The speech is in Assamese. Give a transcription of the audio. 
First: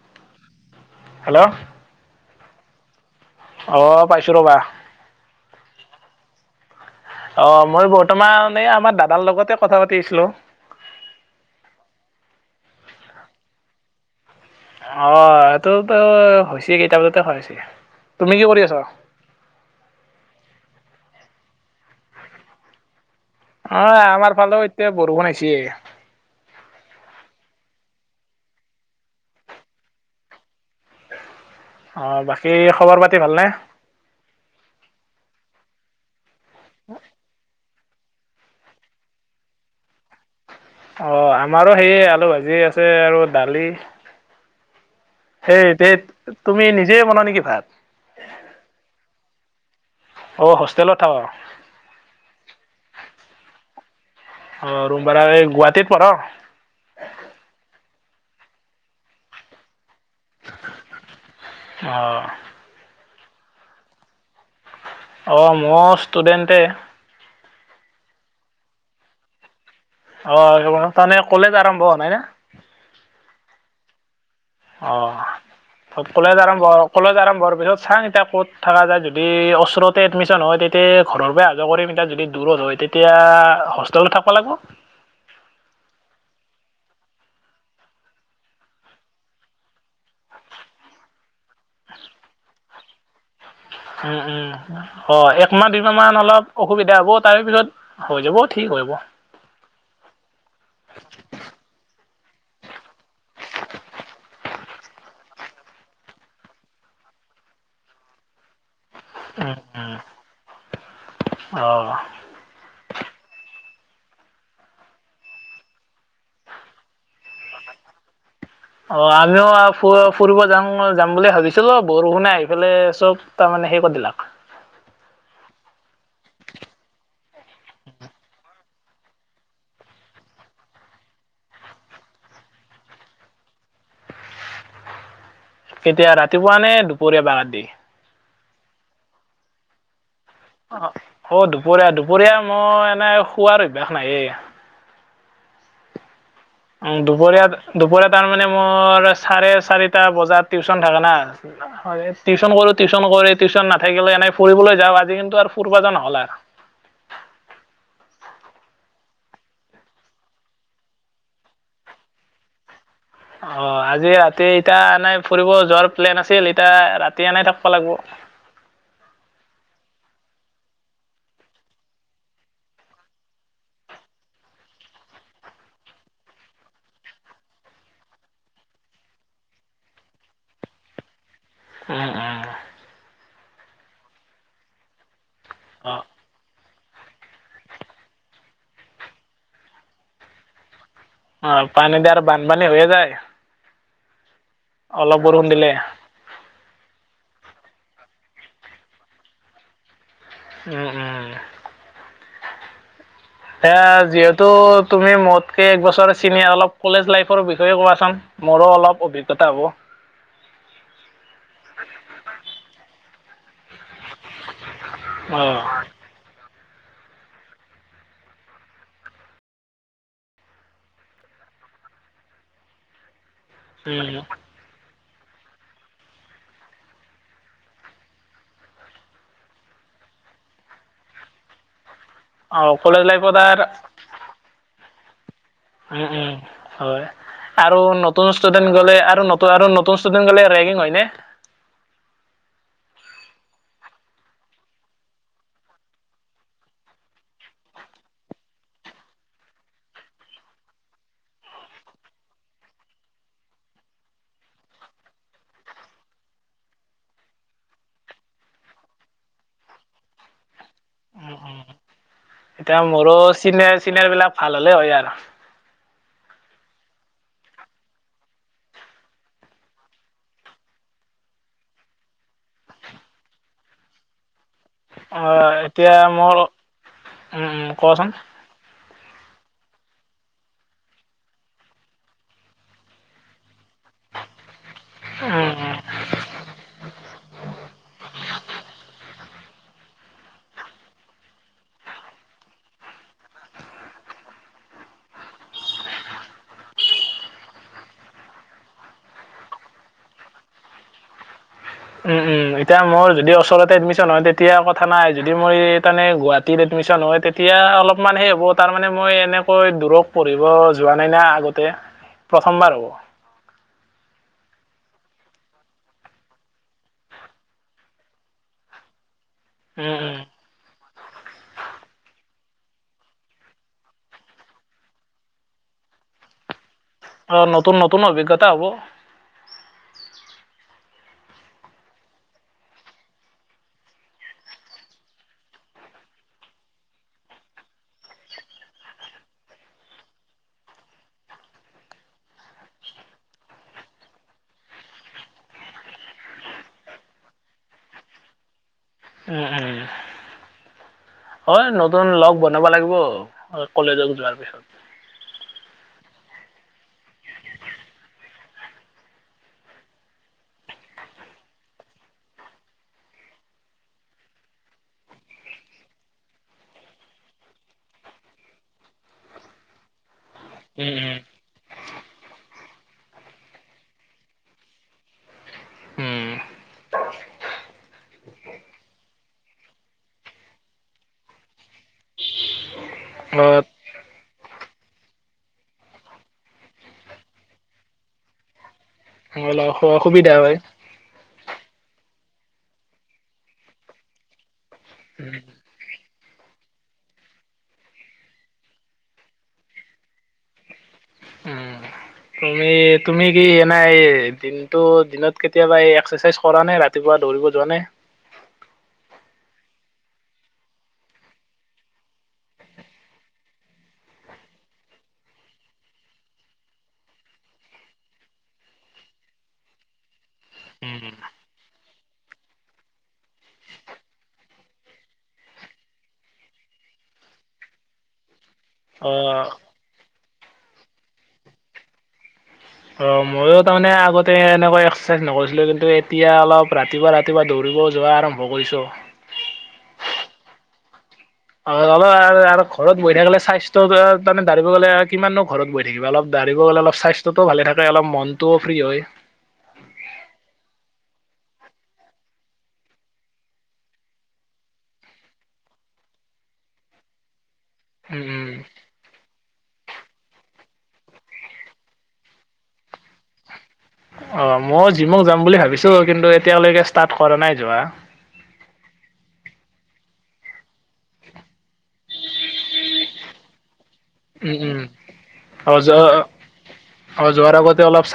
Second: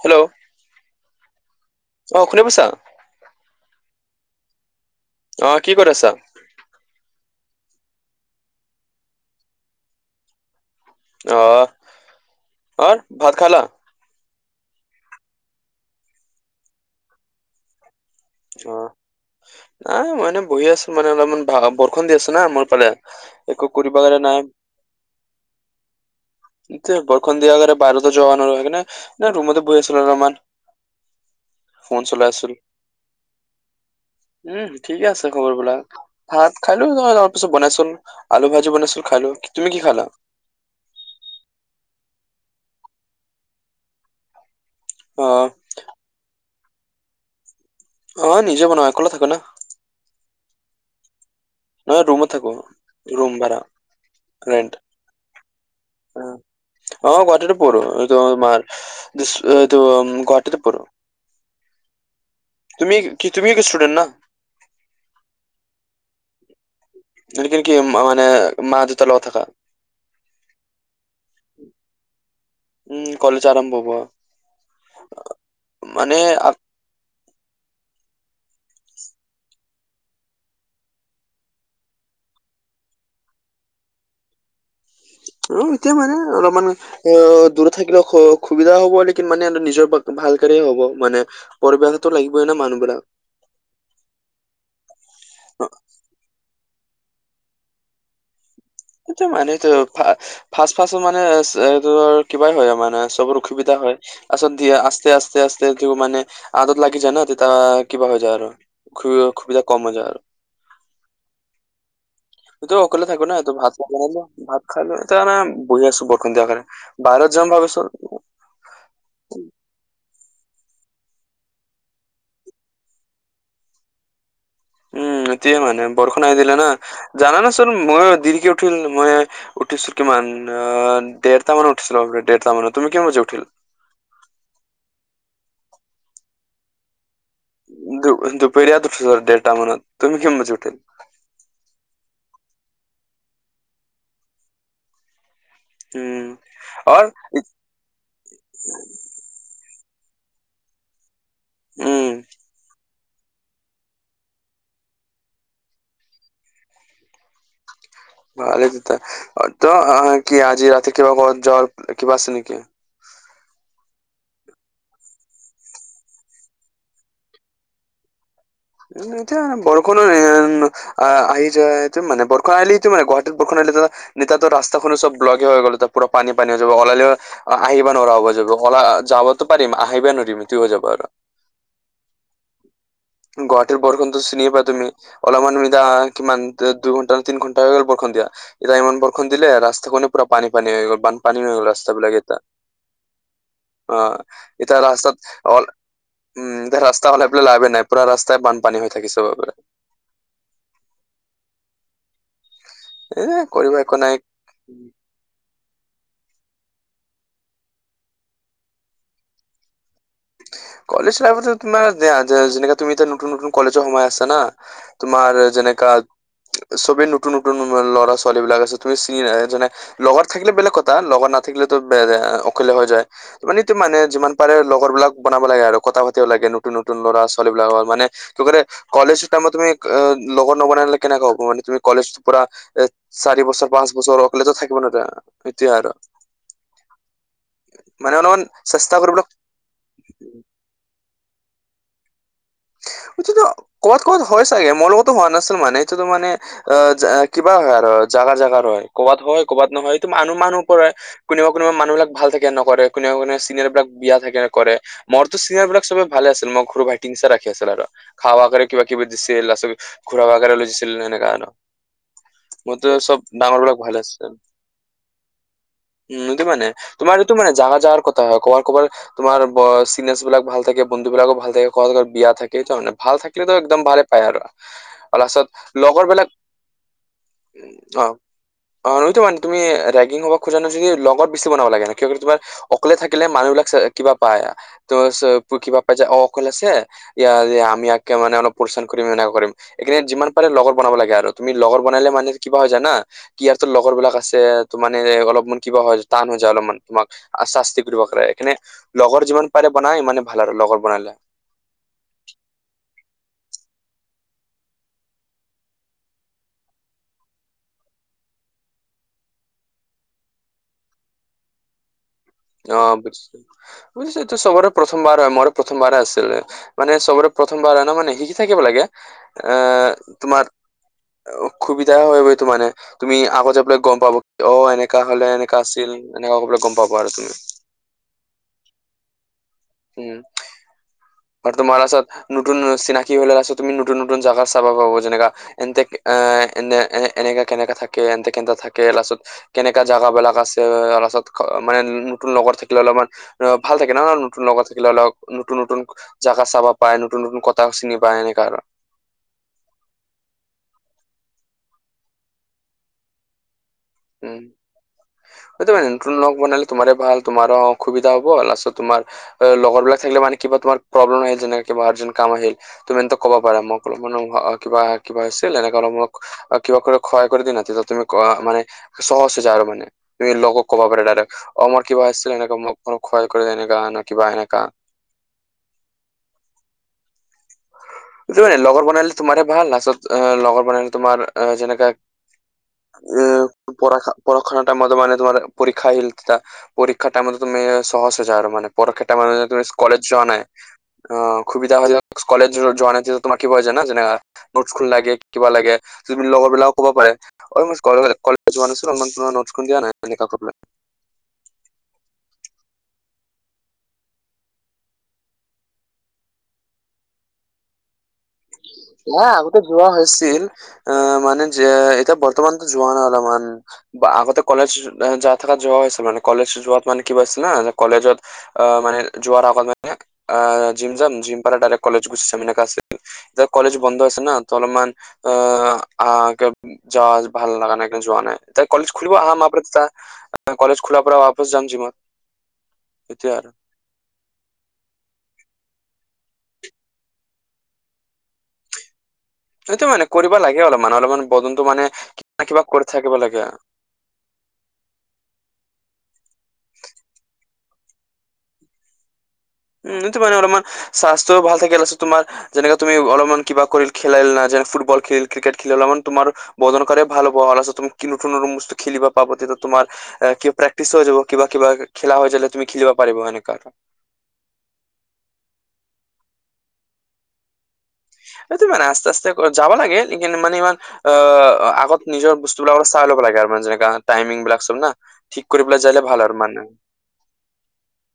হেল্ল'। হেল্ল'। অ', শুনি পাইছা। অ', পাইছোঁ ৰ'বা অ', কি ক'ত আছা। অ', মই বৰ্তমানে আমাৰ দাদাৰ লগতে কথা পাতি আছিলোঁ। অ অত ভাত খালা? অ এইটোতো হৈছে কেইটা বজাতে খাৱা হৈছে তুমি কি কৰি আছ? অ নাই। মই এনে বহি আছো মানে অলপমান ভা বৰষণ দি আছে না মোৰ ফালে একো অ কৰিব আমাৰ ফালেও এতিয়া বৰষুণ আইছে [unintelligible] ইটোৱে বৰষন দিয়াকাৰে বাইৰতো জোৱা নোৱাৰো সেকাণে ৰুমতে বহ আছো লমান অ', বাকী খবৰ পাতি ভালনে উম ঠিকে আছে খবৰ বোলাক ভাত খালো তাৰ পিছত বনাইচোন আলু ভাজি বনাইছিলো খালো তুমি কি খালা অ আমাৰো সেইয়ে আলু ভাজি আছে আৰু দালি। অ দে এতে তুমি নিজেই বনা নেকি ভাত অ নিজে বনোৱা একলে থাকো না অ হোষ্টেলত থাক নহ ৰুমত থাকো ৰুম ভাৰা ৰেন্ট অঁ ৰুম ভাড়া এই গুৱাহাটীত পঢ় অ অ গুৱাহাটীতে পৰো এটো মাৰ দিছ এইটো গুৱাহাটীতে পঢ়ো অঁ তুমি কি তুমিও ষ্টুডেণ্ট না অ', মোঅ ষ্টুডেণ্টে [unintelligible] মানে মা দেতা লগত থাকা অ তনে কলেজ আৰম্ভ হৱা নাই না উম কলেজ আৰম্ভ হ'ব আৰ অ সক কলেজ আপ- আৰম্ভ হক কলেজ আৰম্ভৰ পিছত চাং এতিয়া ক'ত থাকা যায় যদি অচৰতে এডমিশ্যন হয় তেতিয়ে ঘৰৰ পৰা অহা যোৱা কৰিম এতিয়া যদি দূৰত হয় তেতিয়া হোষ্টেলত থাকবা লাগব অ এতিয়া মানে অলমান অ দূৰত থাকিলেও স সুবিধা হ'ব নেকি মানে নিজৰ পক ভালকাৰে হ'ব মানে পৰিৱেশতো লাগিবই না মানুহবিলাক। হা হা অ' একমাহ দুইমাহ মান অলপ অসুবিধা হ'ব, তাৰে পিছত হৈ যাব ঠিক হৈ যাব! টো মানেটো ফা ফাচ ফাচও মানে এইটো কিবাই হয় মানে চবৰ অসুবিধা হয়! আচত দিয়া আস্তে আস্তে আস্তে দিও মানে আদত লাগি যায় ন তিতা কিবা হৈ যায় আৰু অসু- অসুবিধা কম হৈ যায় আৰু। উম, উম অ' এতিও অকলে থাকো না ত ভাত বনালো ভাত খালো এতিয়া মানে বহি আছো বৰষুণ দিয়াৰ কাৰণে বাহিৰত যাম ভাবিছো অ আমিও ফু ফুৰিব যাম যাম বুলি ভাবিছিলো বৰষুণে আহি পেলে চব ত মানে হেই কৰি দিলাক উম, এতিয়া মানে বৰষুণ আহি দিলে না জানানা চোন মই দেৰিকে উঠোং মই উঠিছো কিমান দেৰটা মানত উঠিছিলো দেৰটা মানত তুমি কিমান বজাত উঠিলা কেতিয়া ৰাতিপুৱা নে দুপৰীয়া বা ৰাতি দু দুপৰীয়া উটো ঢেৰটা মানত তুমি কিম বজাত অ অ দুপৰীয়া দুপৰীয়া মই এনে শোৱাৰ অভ্যাস নাইয়ে উম উম দুপৰীয়া- দুপৰীয়া তাৰমানে মোৰ চাৰে চাৰিটা বজাত টিউচন থাকে না উম হয় টিউচন কৰো টিউচন কৰি টিউচন নাথাকিলে এনে ফুৰিবলৈ যাওঁ আজি কিন্তু আৰু ফুৰ্বা যোৱা নহ'লে। ভালেই [unintelligible] কি আজি ৰাতি কিবা ক'ৰবাত যোৱাৰ কিবা আছে নেকি? অ', আজি ৰাতি এতিয়া এনেই ফুৰিব যোৱাৰ প্লেন আছিল, এতিয়া ৰাতি আনেই থাকিব লাগিব। উম, এতিয়া বৰষুণো এয়া অ', আহি যায় মানে বৰষুণ আহিলেটো মানে গুৱাহাটীত বৰষুণ আহিলেটো নিতাতো ৰাস্তাখনো চব ব্লকে হৈ গ'ল তাত পুৰা পানী পানী হৈ যাব। ওলালেও অ', আহিবা নোৱাৰা হ'ব যাব অলা যাবতো পাৰিম আহিবা নোৱাৰিম হেতু হৈ যাব আৰু। উম, উম। গুৱাহাটীৰ বৰষুণতো চিনি পোৱা তুমি অলপমান অ', [unintelligible] কিমান দে দুঘন্টা তিনি ঘন্টা হৈ গ'ল বৰষুণ দিয়া এতিয়া ইমান বৰষুণ দিলে ৰাস্তা কেনে পুৰা পানী পানী হৈ গ'ল বান পানী হৈ অ', গ'ল দি ৰাস্তাবিলাক আৰু এতিয়া বানপানী হৈয়ে যায়। অ'। এতিয়া অলপ ৰাস্তাত বৰষুণ অল দিলে উম, এতিয়া ৰাস্তা হ'লে এফালে লাভেই নাই পুৰা ৰাস্তাই বানপানী হৈ থাকিছে গে বোলে। উম, উম। এ কৰিব এয়া একো যিহেতু নাই তুমি মোত সেই এক বছৰখিনিয়ে অলপ কলেজ লাইফৰ বিষয়ে কোৱাচোন মোৰো অলপ অভিজ্ঞতা হ'ব। কলেজ লাইফতে তোমাৰ যেনেকা তুমি নতুন নতুন কলেজৰ সময় আছে না তোমাৰ অ', যেনেকা চবেই নতুন নতুন ল'ৰা ছোৱালীবিলাক আছে তুমি চিন এ যেনে লগত থাকিলে বেলেগ কথা লগত নাথাকিলেতো বে অকলে হৈ যায়! মানেটো মানে উম, যিমান পাৰে লগৰবিলাক বনাব লাগে আৰু কথা পাতিও লাগে নতুন নতুন ল'ৰা ছোৱালীবিলাকৰ মানে লগতে কলেজৰ টাইমত তুমি অ' লগৰ নবনলে কেনেকা হ'ব মানে তুমি কলেজ পুৰা অ', এ কলেজ লাইফত চাৰি বছৰ আৰ পাঁচ বছৰৰ অকলেটো থাকিব নোৱাৰা! এতিয়া আৰু উম, উম, হয় আৰু মানে নতুন অলপমান ষ্টুডেণ্ট চেষ্টা গ'লে কৰিব আৰু নতুন আৰু নতুন ষ্টুডেন্ট গ'লে ৰেগিং হয়নে? সেইটোতো ক'ৰবাত ক'বাত হয় চাগে মোৰ লগতো হোৱা নাছিল মানে এইটোতো মানে আহ কিবা হয় আৰু জাগা জাগাৰ হয় ক'ৰবাত হয় ক'ৰবাত নহয় সেইটো মানুহ মানুহ পৰা কোনোবা কোনোবা মানুহবিলাক ভাল থাকে নকৰে কোনোবা কোনোবা চিননোৰবিলাক বিয়া থাকে কৰে। মোৰতো চিনিয়াৰবিলাক চবেই ভালে আছিল মোৰ সৰু ভাইটিৰ নিচিনা ৰাখি আছিল আৰু খাৱৰ কাৰণে কিবা কিবি দিছিল আৰু ঘুৰাব ফুৰাব লৈ গৈছিল সেনেকা উম আৰু। উম। এতিয়া মোৰতো মোৰো চব চিনিয়াৰ ডাঙৰবিলেক ভাল চিনিয়াৰ বিলাক আছিল ভাল হ'লে হয় আৰু উম এইটো মানে তোমাৰ এইটো মান জাগাৰ জাগাৰ কথা হয় ক'বাত ক'বাত তোমাৰ ব চিনিয়ছবিলাক ভাল থাকে বন্ধুবিলাকো ভাল থাকে কলেজৰ বিয়াত থাকে সেই কাৰণে ভাল থাকিলেতো একদম ভালে পায় আৰু। আাৰু অ লাষ্টত এতিয়া লগৰবিলাক মোৰ উম অ'। অ', সেইতো মানে তুমি ৰেগিং হ'ব খোজা নাই যদি লগত বেছি বনাব লাগে ন কিয় তোমাৰ অকলে থাকিলে মানুহবিলাক কিবা পাই ত' চ উম উম কিবা পাই যে অ' অকল আছে। ইয়া ইয়া আমি ইয়াকে মান অলপ পৰিচান কৰিম। কৰিম এই কাৰণে যিমান পাৰে লগৰ বনাব লাগে আৰু তুমি লগৰ বনালে মানে কিবা হৈ জানা। ইহঁতৰ লগৰবিলাক আছে ত' মানে অলপমান কিবা হয় টান হৈ যায় অলপমান তোমাক। আশাস্তি কৰিব পাৰে। এই কাৰনে লগৰ যিমান পাৰে বনাই ইমানে ভাল আৰু লগৰ বনালে। উম, উম, এতিয়া মোৰ যদি ওচৰতে এডমিশ্যন হয় তেতিয়া কথা নাই যদি মোৰ তাৰমানে গুৱাহাটীত এডমিশ্যন হয় তেত তিয়া অলপমান সেই হ'ব তাৰমানে মই এনেকৈ দূৰত পঢ়িব যোৱা নাই না আগতে। প্ৰথমবাৰ হ'ব অ', বুজিছো। বুজিছো এইটো চবৰে প্ৰথমবাৰ হয়, মোৰ প্ৰথমবাৰে আছিলে, মানে চবৰে প্ৰথমবাৰ মানে শিকি থাকিব লাগে। আহ, উম উম তোমাৰ অসুবিধা হয়, বুলি তো, মানে তুমি আগত যাবলৈ গম পাব, অ, এনেকা হ'লে এনেকা আছিল এনেকে কবলে গম পাব আৰু। তুমি অ, নতুন, নতুন, অভিজ্ঞতা হ'ব। উম, আৰু তোমাৰ আছত নতন, চিনাকি হৈলে আছে তুমি নতন, নতন, জাগা চাবা পাব যেনেকা এন্তেক এ, এনে এ, এনেকা কেনেকা থাকে, এন্তে কেনে থাকে লাষ্টত। কেনেকা জাগাবিলাক আছে‌, আলাচত মানে নতুন লগৰ থাকিলে অলপমান অ, ভাল থাকে ন, নতুন লগত থাকিলে অলপ নতুন, নতুন, জাগা চাবা পায়, নতুন, নতুন কথা চিনি পায়, এনেকুৱা আৰু। উম, উম, হয় নতুন লগ বনাব লাগিব। কলেজত যোৱাৰ উম কে। [unintelligible] বনালে তোমাৰে ভাল, তোমাৰো সুবিধা হ'ব, লাষ্টত তোমাৰ অ, লগৰবিলাক থাকিলে মানে কিবা তোমাৰ প্ৰব্লেম আহিল, যেনে কিবা এ, কাম আহিল। তুমিতো কব, পাৰা মোক মানে আ, কিবা, কিবা, আছিল। এনেকে অলপ মোক কিবা কৰি সহায় কৰি দি না, তেতিয়া তুমি অ, মানে সহজে যে আৰু মানে, তুমি লগক ক'ব উম পাৰা, উম ডাইৰেক। অ, মোৰ কিবা আছিলে, এনেকা মোক [unintelligible] উম লগৰ বনালে তোমাৰে ভাল, লাচটত আহ লগৰ বনালে তোমাৰ আহ যেনেকা [inaudible] [unintelligible] পৰক্ষাটা মান তুমি অলপ কলেজ যোৱা অসুবিধা নাই, হয়। অ, সুবিধা হৈ কলেজ যোৱা নাই, তোমাৰ কি হয় জানা যেনে নোট খন লাগে, কিবা লাগে, যি লগৰবলাক ক'ব পাৰে। [unintelligible] উম, এই তুমি কি এনে এই, দিনটো দিনত কেতিয়াবা এই এক্সাৰচাইজ কৰা নে, ৰাতিপুৱা দৌৰিব যোৱা নে? এ, আগতে যোৱা হৈছিল। আহ, মানে যে এতিয়া বৰ্তমানতো যোৱা নাই অলপমান। বা আগতে কলেজ যা থাকাত যোৱা হৈছিল, মানে কলেজ যোৱাত মানে কি কৰিছিলে ন, কলেজত আহ, মানে যোৱাৰ আগত মানে আহ, জিম যাম, জিম পালে ডাইৰেক্ট কলেজ গুচি যাম, এনেকা আছিল। যে, কলেজ বন্ধ আছে না, ত, অলপমান অ, আহ যোৱা ভাল লগা নাই, কাৰণে যোৱা নাই। তাই, কলেজ অ খুলিব [inaudible] কলেজ খোলাৰ পৰা বপচ যাম জিমত। অ, সেইটোৱে আৰু সময়ত তাৰমানে আগতে এনেকুৱা এক্সাৰচাইজ নকৰিছিলোঁ, কিন্তু এতিয়া অলপ ৰাতিপুৱা, ৰাতিপুৱা দৌৰিব যোৱা আৰম্ভ কৰিছোঁ। সেইটো মানে কৰিব লাগে অলপ মান, অলপমান, বদন্তো মানে কিবা-কিবা কৰি থাকিব লাগে। ত [unintelligible] গ'লে কিমাননো ঘৰত বহি থাকিবা, অলপ দৌৰিব গ'লে অলপ স্বাস্থ্যটোও ভালে থাকে, অলপ মনটোও ফ্ৰী হয়। উম, সেইটো মানে অলপমান স্বাস্থ্যও ভাল থাকিল যেনেকে তুমি অলপমান কিবা কৰি খেলাই ল'লা, যেন ফুটবল খেলিল, ক্ৰিকেট খেলিলা, অলপমান তোমাৰ বদন কৰি ভাল হ'ব, [inaudible] কি উম নতুন উম বস্তু খেলিব। [inaudible] তোমাৰ প্ৰে্টিছ হৈ যাব। কিবা, কিবা, খেলা হৈ যালে তুমি খেলিবা পাৰিব এনেকুৱা। অ, মই জিমত, যাম বুলি ভাবিছো, কিন্তু এতিয়ালৈকে ষ্টাৰ্ট কৰা নাই যোৱা। এইটো মে আস্তে, আস্তে, যাবা লাগে, এইকিনে মান ইমান অ, আগত নিজৰ বস্তুবিলাক আত, চাই, ল'ব লাগে আৰু মানে যেনেকা উম টাইমিংবিলাক চব উম না ঠিক কৰিব অ যাইলে যোৱা ভাল আৰু মানে। অ' যোৱাৰ আগতে অলপ